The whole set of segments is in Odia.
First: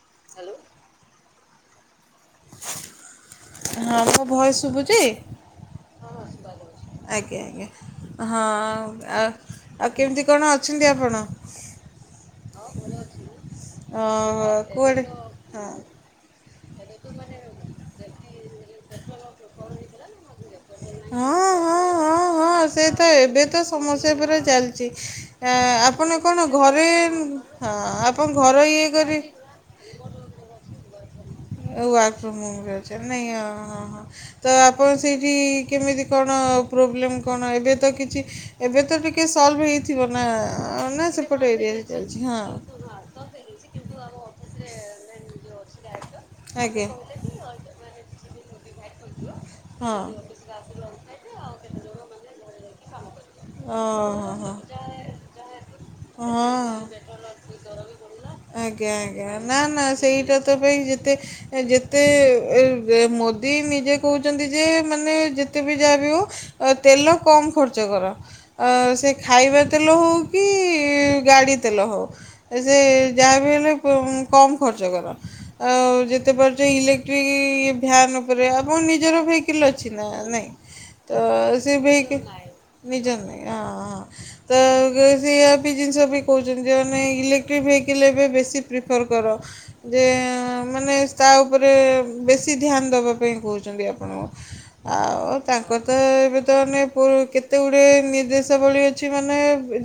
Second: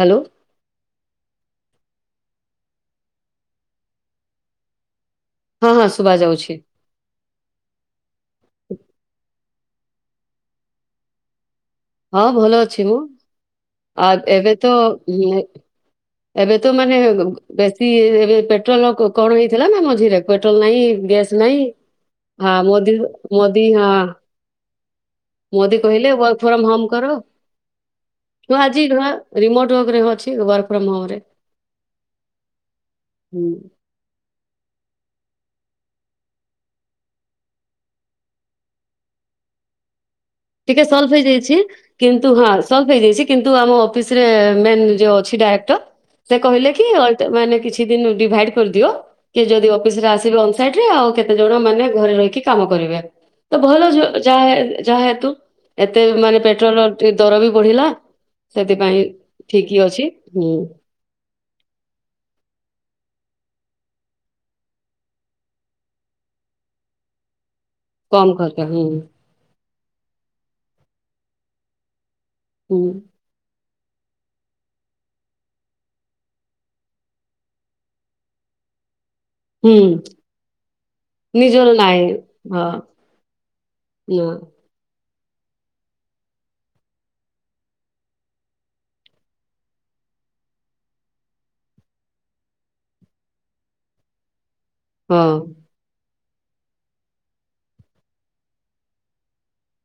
ହ୍ୟାଲୋ। ହଁ ମୋ ଭୟ ଶୁଭୁଛି। ହଁ ହଁ ଶୁଭାଯାଉଛି ଆଜ୍ଞା ଆଜ୍ଞା ହଁ ଆ ଆଉ କେମିତି କଣ ଅଛନ୍ତି ଆପଣ। ହଁ ଭଲ ଅଛି ମୁଁ ଆ ଏବେ ତ କୁଆଡ଼େ ହଁ ଏବେ ତ ମାନେ ବେଶୀ ପେଟ୍ରୋଲ କଣ ହେଇଥିଲା ନା ମଝିରେ ପେଟ୍ରୋଲ ନାହିଁ ଗ୍ୟାସ୍ ହଁ ନାହିଁ ହଁ ହଁ ଆ ହଁ ସେ ତ ଏବେ ତ ମୋଦି ଆ ସମସ୍ୟା ପୁରା ଚାଲିଛି ମୋଦି ଆପଣ କହିଲେ କଣ ଫ୍ର ହୋମ ଘରେ କର ହଁ ଆପଣ ଘର ମୁ ଆଜି ଇଏ କରି ରିମୋଟ ଉପରେ ଅଛି ୱରକ ପ୍ରମରେ ବାର୍କ ଫ୍ରୋମ ହମ ରଛ ନାଇଁ ହଁ ହଁ ତ ଆପଣ ସେଇଠି କେମିତି କଣ ପ୍ରୋବ୍ଲେମ୍ କଣ ଏବେ ତ କିଛି ଏବେ ତ ଟିକେ ସଲ୍ଭ ହେଇଥିବ ନା କେ ନା ସଲଭ ସେପଟ ହେଇଯାଇଛି ଏରିଆରେ ଚାଲିଛି କିନ୍ତୁ ହଁ ସଲଭ ହେଇଯାଇଛି କିନ୍ତୁ ଆମ ଅଫିସରେ ମେନ୍ ଯ ଅଛି ଡାଇକ୍ଟର ଆଜ୍ଞା। କହେ ମାନେ କିଛି ଦ ଡିଭାଇ କରିଦିଅ ଯଦି ଅିସରେ ହଁ ଆସିବୋଇରେ ଆଉ କେତେ ଜଣ ମାନେ ଘରେ ରହିକି କାମ କରିବେ ଭଲ ଓହୋ ଯାତୁ ଏତେ ମାନେ ହଁ ପେଟ୍ରୋଲର ଟ ଦର ବି ବଢିଲା ଆଜ୍ଞା ସେଥିପାଇଁ ଆଜ୍ଞା ନା ଠିକ ନା ଅଛି ସେଇଟା ହୁଁ ତ ପାଇଁ ଯେତେ ଯେତେ ମୋଦି ନିଜେ କହୁଛନ୍ତି ଯେ ମାନେ ଯେତେ ବି ଯାହା ବି ହଉ ତେଲ କମ୍ ଖର୍ଚ୍ଚ କର କମ ଖର୍ଚ୍ଚ ହୁଁ ସେ ଖାଇବା ତେଲ ହଉ କି ଗାଡ଼ି ତେଲ ହଉ ଏ ସେ ହୁଁ। ଯାହାବି ହେଲେ କମ୍ ଖର୍ଚ୍ଚ କର ଆଉ ଯେତେ ପାରୁଛ ଇଲେକ୍ଟ୍ରିକ ଇ ଭ୍ୟାନ ଉପରେ ଆ ନି ଭ ହୁଁ ଅଛି ନ ନିଜର ନାଇଁ ହଁ ନିଜର ହଁ ସେଆ ବି ଜିନିଷ ବି କହୁଛନ୍ତି ଯେ ମାନେ ଇଲେକ୍ଟ୍ରିକ୍ ଭେକଲ ଏବେ ବେଶୀ ପ୍ରିଫର୍ କର ଯେ ମାନ ତା ଉପରେ ବେଶ ନ ଦେବା ପାଇଁ କହୁଛନ୍ତି ଆପଣ ଆଉ ହଁ ତାଙ୍କର ତ ଏବେ ନ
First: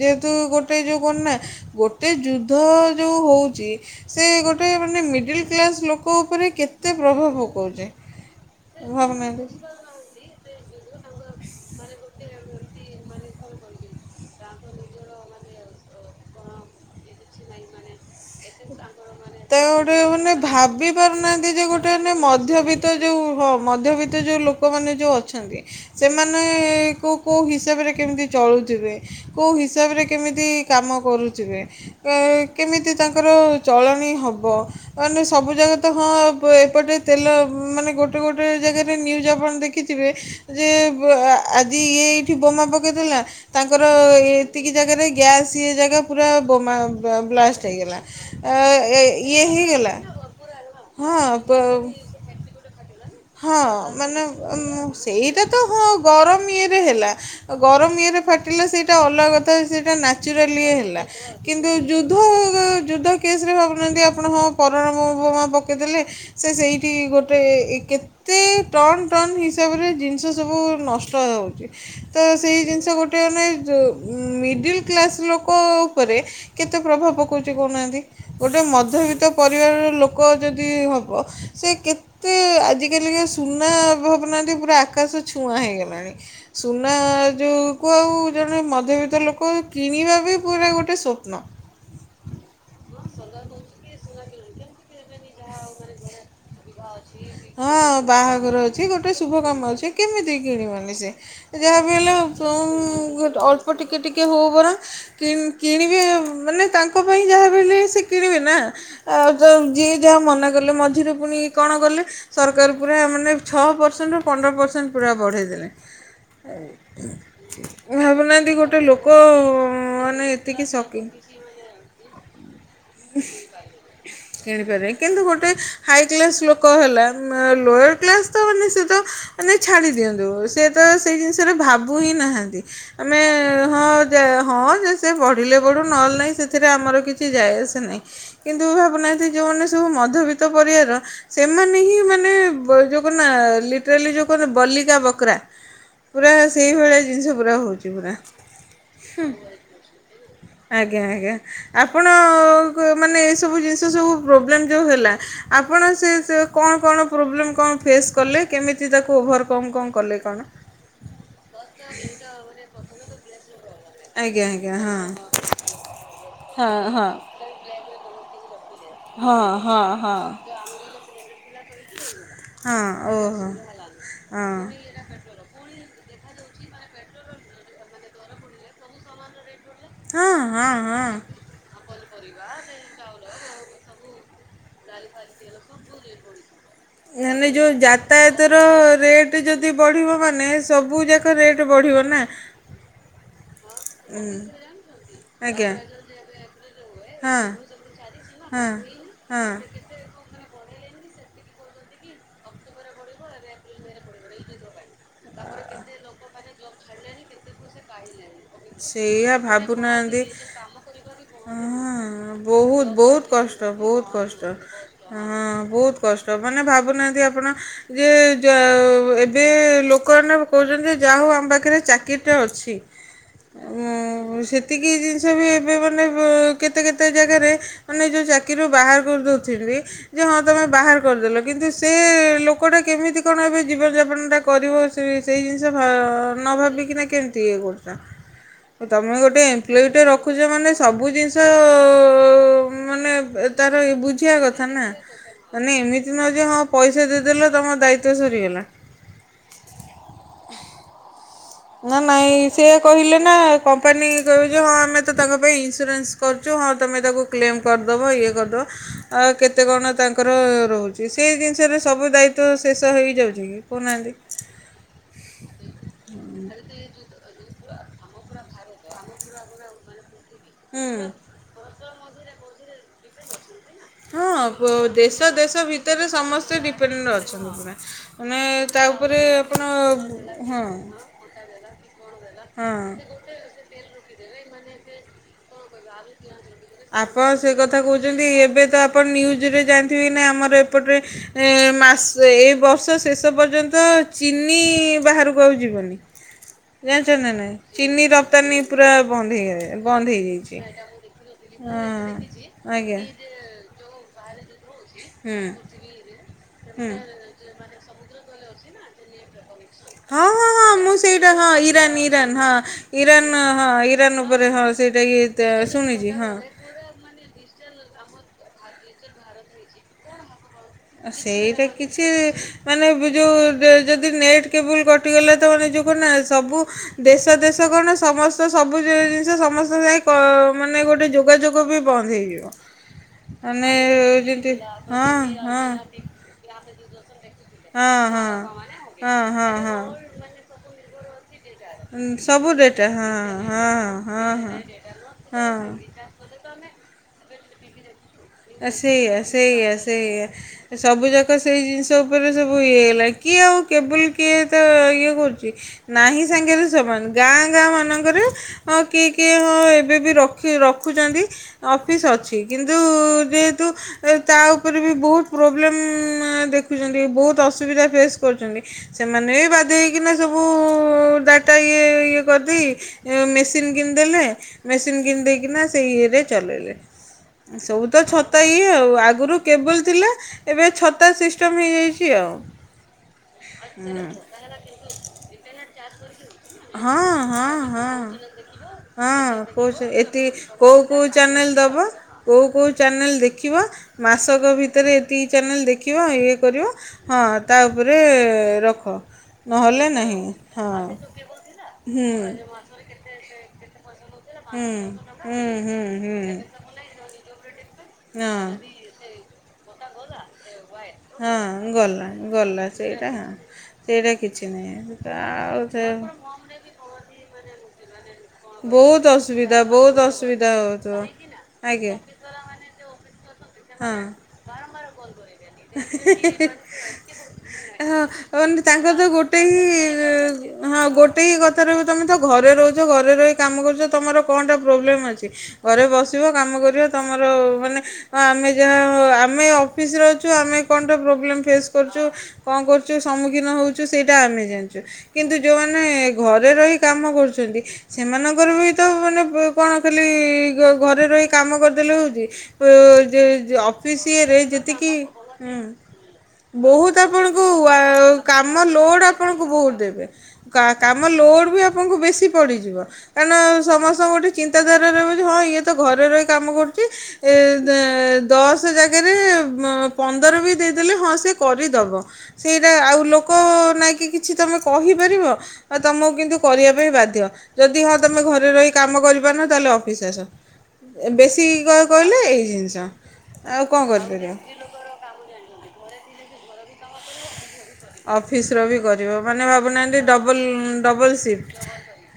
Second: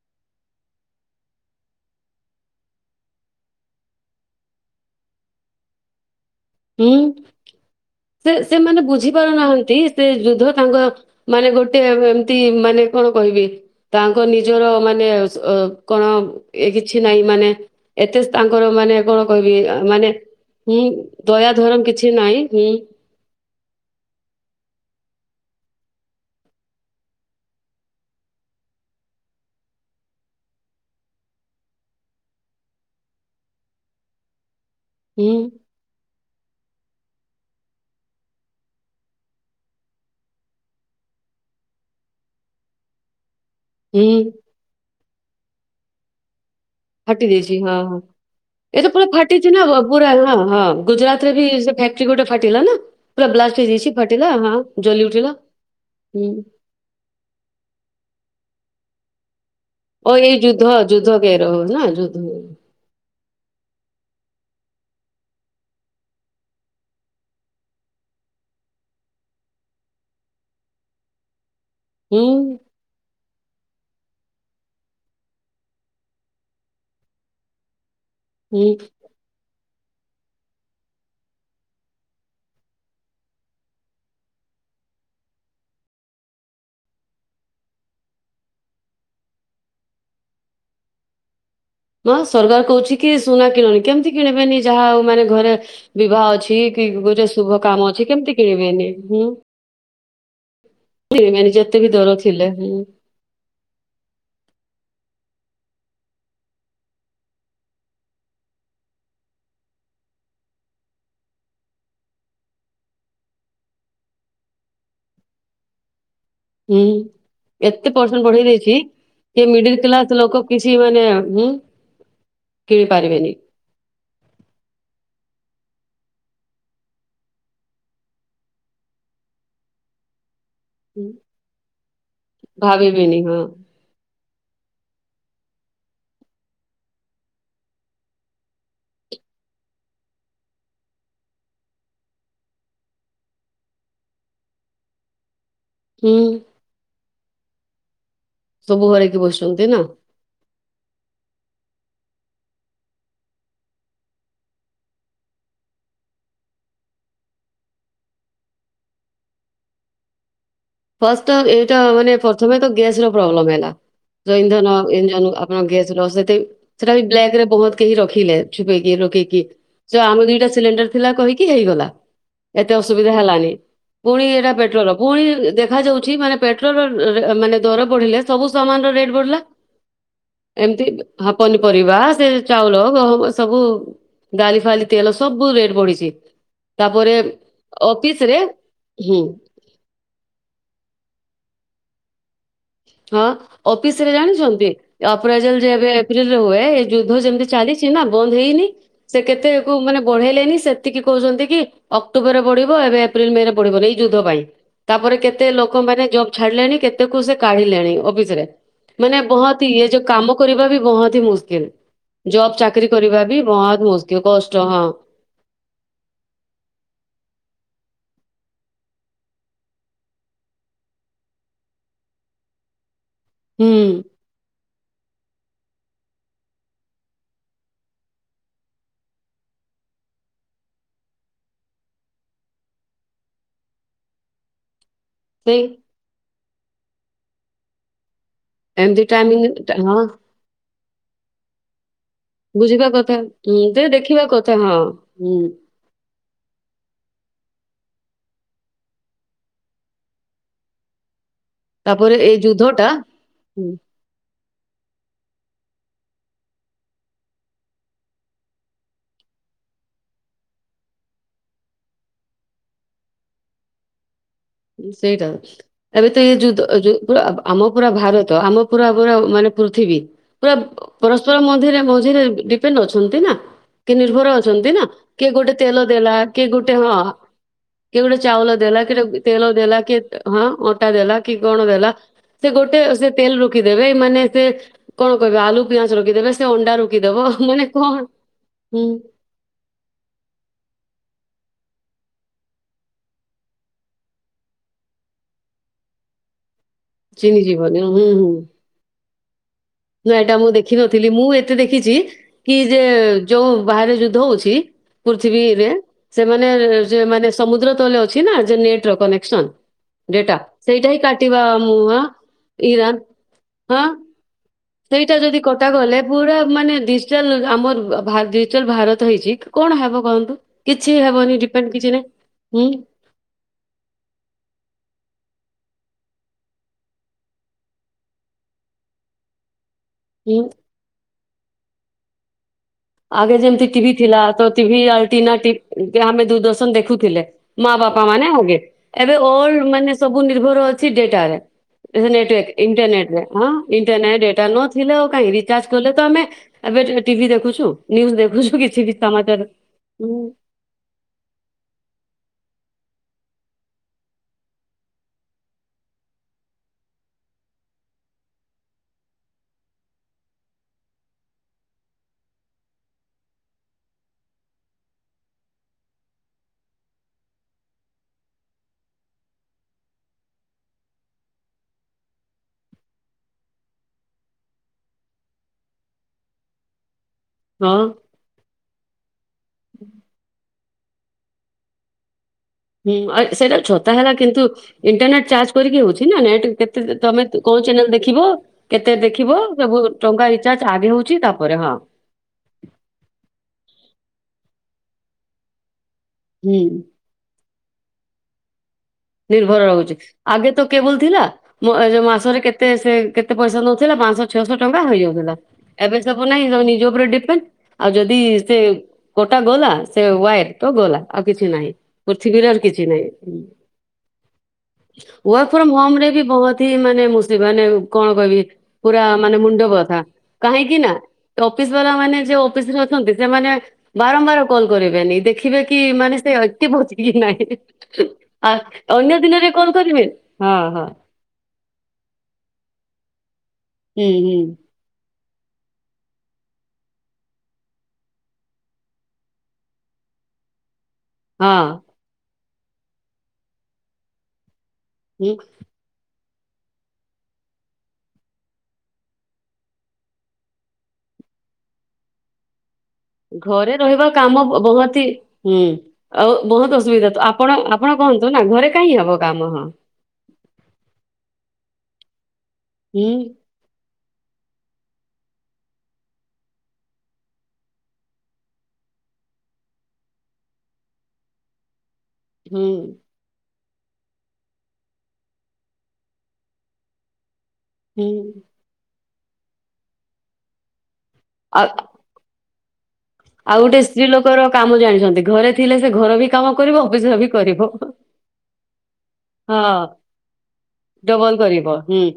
ଯେଟ ଗଟ ଯ ଗ ପଜନ ହୁଁ ସେ ସେମାନେ ବୁଝି ଭାବୁନାହାନ୍ତି। ପାରୁନାହାନ୍ତି ସେ ଯୁଦ୍ଧ ତାଙ୍କ ମାନେ ଗୋଟେ ଏମତି ମାନେ କଣ କହିବି ତାଙ୍କ ନିଜର ମାନେ କଣ ଏ କିଛି ନାହିଁ ମାନେ ଏତେ ତାଙ୍କର ମାନେ କଣ କହିବି ମାନେ ହୁଁ ଧରମ କିଛି ଗୋଟେେ ନାହିଁ ହୁଁ ମଧ୍ୟବିତ୍ତ ଯୋଉ ହଁ ମଧ୍ୟବିତତ ଯୋଉ ଲୋକମାନେ ମାନ ଯେଉଁ ଅଛନ୍ତି ସେମାନେଙ୍କୁ କେଉଁ ହିସାବରେ କେମିତି ଚଳୁଥିବେ କେଉଁ ହିସାବରେ କେମିତି କାମ କରୁଥିବେ କେମିତି ତାଙ୍କର ଚଳଣି ହେବ ମହ ହୁଁ ସବୁ ଜାଗା ତ ହଁ ଏପଟେ ତେଲ ମାନେ ଗୋଟେ ଗୋଟେ ଜାଗାରେ ନ୍ୟୁଜ୍ ଆପଣ ଦେଖିଥିବେ ଯେ ଆଜି ଇଏ ଏଇଠି ବୋମା ପକେଇ ଦେଲା ତାଙ୍କର ହୁଁ ଏତିକି ଜାଗାରେ ଗ୍ୟାସ ଜାଗା ପୁରା ବୋମା ଫାଟି ଯାଇଛି ବ୍ଲାଷ୍ଟ ହଁ ହଁ ହେଇଗଲା ଏ ତ ପୁରା ଇଏ ନା ହେଇଗଲା ପୁରା ହଁ ହଁ ଗୁଜୁରା ରେ ବି ସେ ହଁ ଫକ୍ଟି ଗୋଟେ ଫାଟିଲା ନା ପୁରା ବ୍ଲାଷ୍ଟ ହଁ ହେଇଯାଇଛି ମାନେ ଫାଟିଲା ହଁ ଜଲି ଉଠିଲା ସେଇଟା ତ ହଁ ହୁଁ ଗରମ ଇଏରେ ହେଲା ଗରମ ଇଏରେ ଫାଟିଲା ସେଇା ସେ ଅଲଗ ଅ ଓ ଏଇ ଯୁଦ୍ଧ ସେଟାଚୁରାଲି ହେ ଯୁଦ୍ଧ କେର କିନ୍ତୁ ନା ଯୁଦ୍ଧ ଯ କେସ୍ରେ ଭାବୁନାହାନ୍ତି ଆପଣ ହଁ ପରମାଣ ବୋମା ପକାଇଦେଲେ ସେ ସେଇଠି ଗୋଟେ କେ ଏତେ ଟନ ଟନ ହିସାବରେ ଜିନିଷ ସବୁ ନଷ୍ଟ ଯାଉଛି। ହୁଁ ତ ସେଇ ଜିନିଷ ଗୋ ଗୋଟେ ମାନେ ମିଡ଼ିଲ୍ କ୍ଲାସ୍ ଲୋକ ଉପରେ କେତେ ପ୍ରଭାବ ପକାଉଛି କହୁନାହାନ୍ତି। ଗୋଟେ ହୁଁ ମଧ୍ୟବିତ୍ତ ପ ବେଳେ ବେଳେ ଲୋକ ଯଦି ହବ ସେ କେତେ ଆଜି ଆଜିକାଲିକା ସୁନା ଭାବୁନାହାନ୍ତି ପୁରା ଆକାଶ ଛୁଆଁ ହେଇଗଲାଣି ସୁନା ଯେଉଁକୁ ଆଉ ଜଣେ ମଧ୍ୟବିତ୍ତ ଲୋକ କିଣିବା ବି ପୁରା ଗୋଟେ ସ୍ୱପ୍ନ। ହ ସରକାର କହୁଛି କି ସୁନା କିଣନି କେମିତି କିଣିବେନି ଯାହା ହଉ ମାନେ ଘରେ ବିବାହ ଅଛି କି ଗୋଟେ ଶୁଭ ହଁ କାମ ଅଛି କେମିତି ବାହାଘର ଅଛି କିଣିବେନି ଗୋଟେ ହୁଁ। ଶୁଭ କାମ ଅଛି କେମିତି? କିଣିବନି ସେ କିଣିବେନି ଯେତେ ଯାହା ବି ବିି ହେଲେ ଦର ଅଳ୍ପ ଥିଲେ ହୁଁ ହଉ ଅଳ୍ପ ଟିକେ ଟିକେ ହଉ ବରଂ କିଣିବେ ମାନେ ତାଙ୍କ ପାଇଁ ଯାହା ବି ହେଲେ ସେ କିଣିବେ ନା ଆଉ ଯଉ ଯିଏ ମନାକଲେ ମଝିରେ ପୁଣି କଣ କଲେ ସରକାର ପୁରା ମାନେ ଛଅ ପରସେଣ୍ଟ ପନ୍ଦର ପରସେଣ୍ଟ ପୁରା ବଢ଼େଇ ଦେଲେ। ହୁଁ ଏତେ ପରସେଣ୍ଟ ବଢେଇ ଭାବୁନାହାନ୍ତି ଦେଇଛି ଗୋଟେ ଲୋକ କି ମିଡିଲ କ୍ଲାସ ମାନେ ଲୋକ ଏତିକି କିଛି ସକି ମାନେ ହଁ କିଣି ପାରିବେନି। କିଣିପାରେ ଗୋଟେ ହାଇ କ୍ଲାସ ଲୋକ ହେଲା ଲୋୟର କ୍ଲାସ ତ ମାନେ ସେ ତ ମାନେ ଛାଡି ଦିଅନ୍ତୁ। ସେ ତ ହୁଁ, ସେଇ ଜିନିଷରେ ଭାବୁ ହିଁ ନାହାନ୍ତି ଆମେ ହଁ ସେ ସେ ବଢ଼ିଲେ ବଢ଼ୁ ନହେଲେ ନାହିଁ ସେଥିରେ ଆମର କିଛି ଯାଏ ଆସେ ନାହିଁ କିନ୍ତୁ ଭାବୁନାହାଁନ୍ତି ଯେଉଁମାନେ ଯେବଁ ମଧବିତ୍ତ ପରିବାର ସେମାନେ ହିଁ ମାନେ ଯେଉଁ କନା ଲିଟରାଲି ଯେଉଁ କହନା ବଲିକା ବକରା। ହୁଁ ପୁରା ସେଇ ଭଳିଆ। ଜିନିଷ ପୁରା ହେଉଛି ପୁରା। ସବୁବେଳେ ଏଇଠି ବସୁଛନ୍ତି ନା। ଆଜ୍ଞା ଆଜ୍ଞା ଆପଣ ମାନେ ଏସବୁ ଜିନିଷ ସବୁ ପ୍ରୋବ୍ଲେମ୍ ଉ ହେଲା ଆପଣ ସେ କଣ କଣ ପ୍ରୋବ୍ଲେମ କଣ ଫେସ୍ କଲେ କେମିତି ତାକୁ ଓଭର କଣ କଣ କଲେ କଣ ଫାଷ୍ଟ ଏଇଟା ମାନେ ପ୍ରଥମେ ତ ଗ୍ୟାସ ର ପ୍ରୋବ୍ଲେମ ହେଲା। ଯଉ ଆଜ୍ଞା ଇନ୍ଧନ ଆଜ୍ଞା ହଁ। ଇଜନ ଆପଣଙ୍କ ଗ୍ୟାସ ର ସେ ହଁ ସେଟା ବି ହଁ ବ୍ୟାଗ୍ ବହୁତ କେହି ରଖିଲେ। ହଁ ଲୋକେଇକି ହଁ ଜ ଆମ ହଁ। ଦିଟା ସିଲିଣ୍ଡର ଥିଲା କହିକି କି ହେଇଗଲା ଏତେ ହଁ ଅସୁବିଧା ଓହୋ ହେଲାନି ପୁଣି ହଁ ଏଟା ପେଟ୍ରୋଲ ପୁଣି ଉଛି ମାନେ ପେଟ୍ରୋଲମାନେ ଦର ବଢିଲେ ସବୁ ସମାନ ର ରେଟ ବଢିଲା। ହଁ ହଁ ଏମିତି ହଁ। ହ ପନିପରିବା ସେ ଚାଉଳ ଗହମ ସବୁ। ଡାଲି ଫାଲି ତେଲ ସବୁ ରେଟ୍ ବଢିଛି। [inaudible] ମାନେ ଯୋଉ ଅଫିସରେ ଯାତାଡୟତର ହୁଁ ରେଟ ଯଦି ବଢିବ ମାନେ ସବୁ ଯାକ ରେଟ୍ ବଢ଼ିବ ନା, ହଁ ଅଫିସରେ ଜାଣିଛନ୍ତି ଅପ୍ରଜଲ ଯେ ଆଜ୍ଞା ଏବେ ଏପ୍ରିଲରେ ହୁଏ ଏ ହୁଏ ସବୁ ସବୁ ସାରିଛୁ ଆମର ହେଇନି ଏବେ କେତେ ମାନେ ବଢ଼େଇଲେଣି ସେତିକି କହୁଛନ୍ତି ଯୁଦ୍ଧ ଯେମିତି ଚାଲିଛି ନା ବନ୍ଦ ହେଇନି ସେ କେତେକୁ ମାନେ ବଢେଇଲେନି ସେ ତିକି କହୁଛନ୍ତି କି କି ଅକ୍ଟୋବରରେ ବଢିବ ଏବେ ଏପ୍ରିଲ ମେ ରେ ବଢିବ ନେଇ ଯୁଦ୍ଧ ପାଇଁ ତାପରେ କେତେ ଲୋକମାନେ ଜବ୍ ଛାଡିଲେଣି କେତେ? କୁ ସେ କାଢ଼ିଲାଣି ଅଫିସ ରେ ସେଇଆ ଭାବୁନାହାନ୍ତି କରିବା ବି ବହୁତ ହି ହ ମୁସ୍କିଲ ଜବ ଚାକିରୀ ବହୁତ କରିବା ବହୁତ ବି କଷ୍ଟ, ବହୁତ ମୁସ୍କିଲ କଷ୍ଟ, ହଁ ହ ବହୁତ କଷ୍ଟ ମାନେ ଭାବୁନାହାନ୍ତି ଆପଣ ଯେ ଜ-ଅ-ଅ ଏବେ ଲୋକମାନେ କହୁଛନ୍ତି ଯାହା ହଉ ଆମ ପାଖରେ ଚାକିରିଟା ଅଛି। ହୁଁ ଉଁ-ଉ-ଉ ସେତିକି ଜିନିଷ ସେ ବି ଏବେ ମାନେ ଏ କେତେ କେତେ ଜାଗାରେ ମାନେ ଯେଉଁ ଚାକିରିରୁ ବାହାର କରିଦେଉଥିଲି। ଯେ ହଁ ତୁମେ ବାହାର କରିଦେଲ କିନ୍ତୁ ସେ ଏ-ଏ ଲୋକଟା କେମିତି କଣ ଏବେ ଜୀବନ ଯାପନଟା କରିବ ତ ସେଇ ଜିନିଷ ଭ ଅ-ଅ-ଅ ନ ଭାବିକିନା କେମିତି ଇଏ କରୁଚ। ଏମତି ତମେ ଗୋଟେ ଟାଇମିଂ ଏମପ୍ଲଇ ହଁ ଟେ ରଖୁଛ ମାନେ ସବୁ ଜିନିଷ ଅ-ଅ-ଅ ବୁଝିବା କଥା ହୁଁ ତ ଦେଖିବା କଥା ହଁ ହୁଁ। ନ ଯେ ହଁ ପଇସା ଦେଇଦେଲ ତମ ଦାୟିତ୍ୱ ସରିଗଲା। ନା ତାପରେ ନାଇଁ ଏଇ ସେ ଯୁଦ୍ଧ ଟା କହିଲେ ନା ହୁଁ କମ୍ପାନୀ ଗ ଯେ ହଁ ଆମେ ତ ତାଙ୍କ ପାଇଁ ଇନ୍ସୁରାନ୍ସ କରୁଛୁ ହଁ ତୁମେ ତାକୁ କ୍ଲେମ୍ କରିଦେବ, ଇଏ କରିଦେବ। ଆଉ କେତେ କଣ ତାଙ୍କର ରହୁଛି। ସେଇ ଜିନିଷରେ ସବୁ ଦାୟିତ୍ୱ ଶେଷ ହେଇଯାଉଛି କି କହୁନାହାନ୍ତି ହ ସେଇଟା ଏବେ ତ ଇଏ ଯୁଦ୍ଧ ଅ ଯଉ ପୁରା ଆ ଆମ ପୁରା ଭାରତ ଆମ ପୁରା ପୁରା ମାନେ ପୃଥିବୀ ପୁରା ଅ ହୁଁ ପରସ୍ପର ମଧ୍ୟରେ ବହୁତ ଯେ ଡିପେନ ଅଛନ୍ତି ନା। କି ହଁ ନିର୍ଭର ଅଛନ୍ତି ପ ନା ଦେଶ କିଏ ଗୋଟେ ଦେଶ ତେଲ ଭିତରେ ଦେଲା କିଏ ସମସ୍ତେ ଗୋଟେ ହଁ ଡିପେଣ୍ଡେଟ ଅଛନ୍ତି। କିଏ ଗୋଟେ ମାନେ ଚାଉଳ ଦେଲା ତା କିଏ ଉପରେ ତେଲ ଆପଣ ଦେଲା କି, ହଁ ଅଟା ଦେଲା କି କଣ ଦେଲା। ସେ ଗୋଟେ ହଁ ସେ ତେଲ ରୋକିଦେବେ ଏମାନେ ସେ କଣ କହିବ ଆଲୁ ପିଆଜ ରଖିଦେବେ ସେ ଅଣ୍ଡା ରୋକିଦବ ଆପଣ ସେ ମାନେ କଥା କଣ କହୁଛନ୍ତି। ଏବେ ତ ହୁଁ ଆପଣ ନ୍ୟୁଜରେ ଜାଣିଥିବେ ନା ଆମର ଏପଟରେ ଏଁ ମା ଏ ବର୍ଷ ଶେଷ ପର୍ଯ୍ୟନ୍ତ ଚିନି ଇ-ଇ ବାହାରକୁ ଆଉ ଯିବନି। ଜାଣିଛନ୍ତି ନା ଚିନି ନାଇଁ। ଯିବନି ଚିନି ରପ୍ତାନୀ ପୁରା ବନ୍ଦ ହେଇ ଗଲେ ନାଁ ଏଇଟା ମୁଁ ଦେଖିନଥିଲି ମୁଁ ଏ ତି ହଁ ଦେଖିଛି କି ଯେ ଏ ଆଜ୍ଞା -ଏ ଯୋଉ ବାହାରେ ଯୁଦ୍ଧ ହଉଛି ହୁଁ। ପୃଥିବୀରେ। ସେମାନେ ଏ-ଏ ସେମାନେ ସମୁଦ୍ର ତଲେ ଅଛି ନା ଦ ନେଟ୍ ର କନେକ୍ସସନ୍ ହଁ ହଁ ହଁ ମୁଁ ସେଇଟା ହଁ ହଁ ଇରାନ ଇରାନ ହଁ ଇରାନ ହଁ ଇରାନ ଉପରେ ହଁ ସେଇଟା ଯଦି କଟା ଗଲେ ଶୁଣିଛି ପୁରା ହଁ। ମାନେ ଡିଜିଟାଲ ଆମର ଭାର ଜିଟାଲ ଭାରତ ହେଇଛି କଣ ହବ କହନ୍ତୁ। କିଛି ହେବନି ସେଇଟା ଡିପେଣ୍ଡ କିଛି ନାହିଁ ହୁଁ ମାନେ ଏବେ ଯୋଉ ଦେ ଯଦି ନେଟ୍ କେବୁଲ କଟିଗଲା ତ ମାନେ ଜଉ କରୁନା ସବୁ ଦେଶ ଦେଶ କଣ ସମସ୍ତ ସବୁ ଜିଇ ଜିନିଷ ସମସ୍ତ ହୁଁ [unintelligible] ମାନେ ଗୋଟେ ଯୋଗାଯୋଗ ବ ବି ବନ୍ଦ ହେଇଯିବ। ଆଗେ ଯେମତି ମାନେ ଟିଭି ଥିଲା ତ ଯେମିତି ହଁ ଟିଭିଆଟିନା ହଁ। ଆମେ ଦୂରଦର୍ଶନ ଦେଖୁଛୁ ଥିଲେ। ମା ହଁ ବାପା ହଁ ମାନେ ଆଗେ ଏବେ ହଁ ହଁ ଅର୍ ହଁ ମାନେ ସବୁ ନିର୍ଭର ଅଛି ସିଟେଇଟାରେ ଇଟରନେଟ ସବୁ ଡେଟା ହଁ ହଁ ଇଣ୍ଟରନେଟ ହଁ ଡେଟା ନୋ ହଁ। ଥିଲେ ଆଉ କହିଁ ରିଚାର୍ଜ ହଁ। କଲେ ତ ଆମେ ଏ ଟିଭି ଦେଖ କୁଛୁ ଆ ସେଇଆ ସେଇଆ ହୁଁ ସେଇଆ ସବୁ ଯାକ ସେଇ ଜିନିଷ ଉପରେ ସବୁ ଇଏ ହେଲା କିଏ ଆଉ କେବୁଲ୍ କିଏ ତ ଇଏ କରୁଛି। ନାହିଁ ସାଙ୍ଗରେ ସମାନ। ଗାଁ ଗାଁ ମାନଙ୍କରେ ହଁ କିଏ କିଏ ହଁ ଏବେ ବି ରଖି ରଖୁଛନ୍ତି ଅଫିସ୍ ଅଛି। କିନ୍ତୁ ଯେହେତୁ ତା ଉପରେ ବି ବହୁତ ପ୍ରୋବ୍ଲେମ୍ ଦେଖୁଛନ୍ତି ବହୁତ ଅସୁବିଧା ଫେସ୍ କରୁଛନ୍ତି। ସେମାନେ ବି ବାଧ ହେକିନା ସବୁ ଡାଟା ଇଏ ଇଏ କରିଦେଇ ମେସିନ କିଣିଦେଲେ ମେସିନ କିଣିଦକିନା ସେଇ ଇଏରେ ଚଲେଇଲେ। ହଁ ସଉ ତ ଛତା ଇଏ ଆଉ ଆଗରୁ କେବୁଲ ଥିଲା ଏବେ ଛତା ସିଷ୍ଟମ ହେଇଯାଇଛି ଆଉ। ହୁଁ ସେଇଟା ଛତା ହେଲା କିନ୍ତୁ ଇଣ୍ଟରନେଟ୍ ଚାର୍ଜ କରିକି ହଉଛି ନା ନେଟ୍ କେତେ ହଁ ତମେ ହଁ କୋଉ ହଁ ଚ୍ୟାନେଲ ଦେଖିବ କେତେ ହଁ ଦେଖିବ କହୁଛ ସବୁ ଏତି ଟଙ୍କା ରିଚାର୍ଜ କୋଉ ଆଗେ ହଉଛି ତାପରେ ହଁ। ଚ୍ୟାନେଲ ଦେଖିବ। ମାସକ ଭିତରେ ଏତିକି ଚ୍ୟାନେଲ ଦେଖ ଦେଖିବା ଇଏ କରିବ ହୁଁ ହଁ। ତା ଉପରେ ରଖ ନିର୍ଭର ନହେଲେ ରହୁଛି। ନାହିଁ ଆଗେ ତ ହଁ କେବଲ ଥିଲା ହୁଁ। ମାସରେ କେତେ କେତେ ପଇସା ନଉ ପାଞ୍ଚଶହ ଛଅଶହ ହୁଁ ଟଙ୍କା ହେଇଯାଉଥିଲା। ହୁଁ ହୁଁ ଏବେ ସବୁ ହୁଁ। ନାହିଁ ସ ନିଜ ଉପରେ ଡିପେଣ୍ଡ ଆଉ ଯଦି ହଁ। ସେ କୋଟା ଗଲା ସେ ୱ ତ ଗଲା ଆଉ କିଛି ହଁ ନାହିଁ। ଗଲାଣି ପୃଥିବୀରେ ଗଲା କିଛି ସେଇଟା ନାହିଁ। ସେଇଟା କିଛି ନାହିଁ ଆଉ ୱର୍କଫ୍ରମ ସେ ହମରେ ବି ବହୁତ ହି ମାନେ ମୁ ସେମାନେ- କଣ କହିବି ପୁରା ବହୁତ ମାନେ ଅସୁବିଧା ମୁଣ୍ଡ ବହୁତ ବଥା। ଅସୁବିଧା କାହିଁକି ନା ହେଉଥିବ ଅଫିସ ବାଲା ଆଜ୍ଞା ମାନେ ଯ ଅଫିସରେ ଅଛନ୍ତି ସେମାନେ ହଁ ବାରମ୍ବାର କଲ କରିବେନି ଦେଖିବେ କି ମାନେ ସେ ଏତେ ବସିଛିକି ନାହିଁ। ହଁ ମାନେ ତାଙ୍କର ତ ଗୋଟେ ହି ହଁ ଗୋଟେ ହି କଥା ରହୁ ତମେ ତ ଘରେ ରହୁଛ [inaudible] କାମ କରୁଛ ହୁଁ ତମର ହୁଁ କଣଟା ପ୍ରୋବ୍ଲେମ ଅଛି। ଘରେ ବସିବ କାମ କରିବ। ତମର ମାନେ ଆମେ ଯାହା ଆମେ ଅଫିସରେ ଅଛୁ ଆମେ କଣ ଟ ପ୍ରୋବ୍ଲେମ ଫେ ହଁ କରୁଛୁ କଣ କରୁଛୁ ସମ୍ମୁଖୀନ ହଉଛୁ ସେଇଟା ଆମେ ଜାଣୁ। ହୁଁ କିନ୍ତୁ ଯୋଉମାନେ ଘରେ ରହି କାମ କରୁଛନ୍ତି ସେମାନଙ୍କର ବି ତ ମାନେ କଣ ଖାଲି ଘରେ ରହି କାମ କରିଦେଲେ ହଉଛି ଘରେ ଅଫିସ୍ ରହିବା କାମ ଇଏରେ ଯେତିକି ବହୁତ ହି ହୁଁ ଆଉ ବହୁତ ଅସୁବିଧା ତ ଆପଣଙ୍କୁ ଆପଣ ଆପଣ କହନ୍ତୁ ନା କାମ ଘରେ କାହିଁ ଲୋଡ଼୍ ହବ କାମ ଆପଣଙ୍କୁ ହଁ ବହୁତ ଦେବେ କାମ ଲୋଡ଼୍ ବି ଆ ଆପଣଙ୍କୁ ବେଶୀ ପଡ଼ିଛି ହୁଁ କାରଣ ସମସ୍ତ ଙ୍କର ଗୋଟେ ଚିନ୍ତାଧାରା ରହହୁ ଯେ ହଁ ଇଏ ତ ଘରେ ରହି କାମ କରୁଛି। ଦଶ ଜାଗାରେ ପନ୍ଦର ବି ଦେଇଦେଲେ ହଁ ସେ କରିଦେବ। ହୁଁ ସେଇଟା ଆଉ ଲୋକ ନହିଁ କିି କିଛି ତମେ କହିପାରିବ ଆଉ ତମକୁ କିନ୍ତୁ କରିବା ପାଇଁ ବାଧ୍ୟ। ଯଦି ହଁ ହୁଁ ତମେ ଘରେ ରହି କାମ କରିବ ତାହେଲେ ଅଫିସ ଆସ। ବେଶୀ ଆଉ କହିଲେ ଏଇ ଜିନିଷ। ଚା ଆଉ ଗୋଟେ ସ୍ତ୍ରୀ ଲୋକର କାମ ଜାଣିଛନ୍ତି। ଘରେ ଥିଲେ ସେ ଘର ବି କାମ କରିବ ଅଫିସ୍ ରେ ବି କରିବ। ଅଫିସ ର ବି ଗ ହଁ ଡବଲ କରିବ।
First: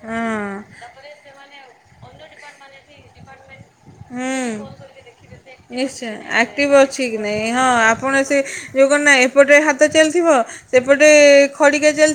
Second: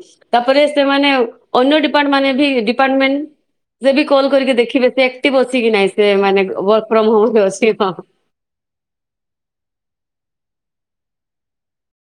ହଁ। ତାପରେ ସେମାନେ ଅନ୍ୟ ଡିପାର୍ଟ ଡିପାର୍ଟମେଣ୍ଟ ସେ ବି କଲ୍ ହୁଁ କରିକି ଦେଖିବେ ସେ ଆକ୍ଟିଭ ଅଛି କି ନାଇଁ ସେ ନି୍ଚୟ ମାନେ ଆକ୍ଟିଭ ୱାର୍କ ଅଛି ଫ୍ରମ କି ହୋମ ରେ ନାଇଁ ହଁ ଅଛି ଆପଣ ସେ ଯୋଉ ନା ଏପଟେ ହାତ ଚାଲିଥିବ ସେପଟେ ଖଡିିକା ଚାଲି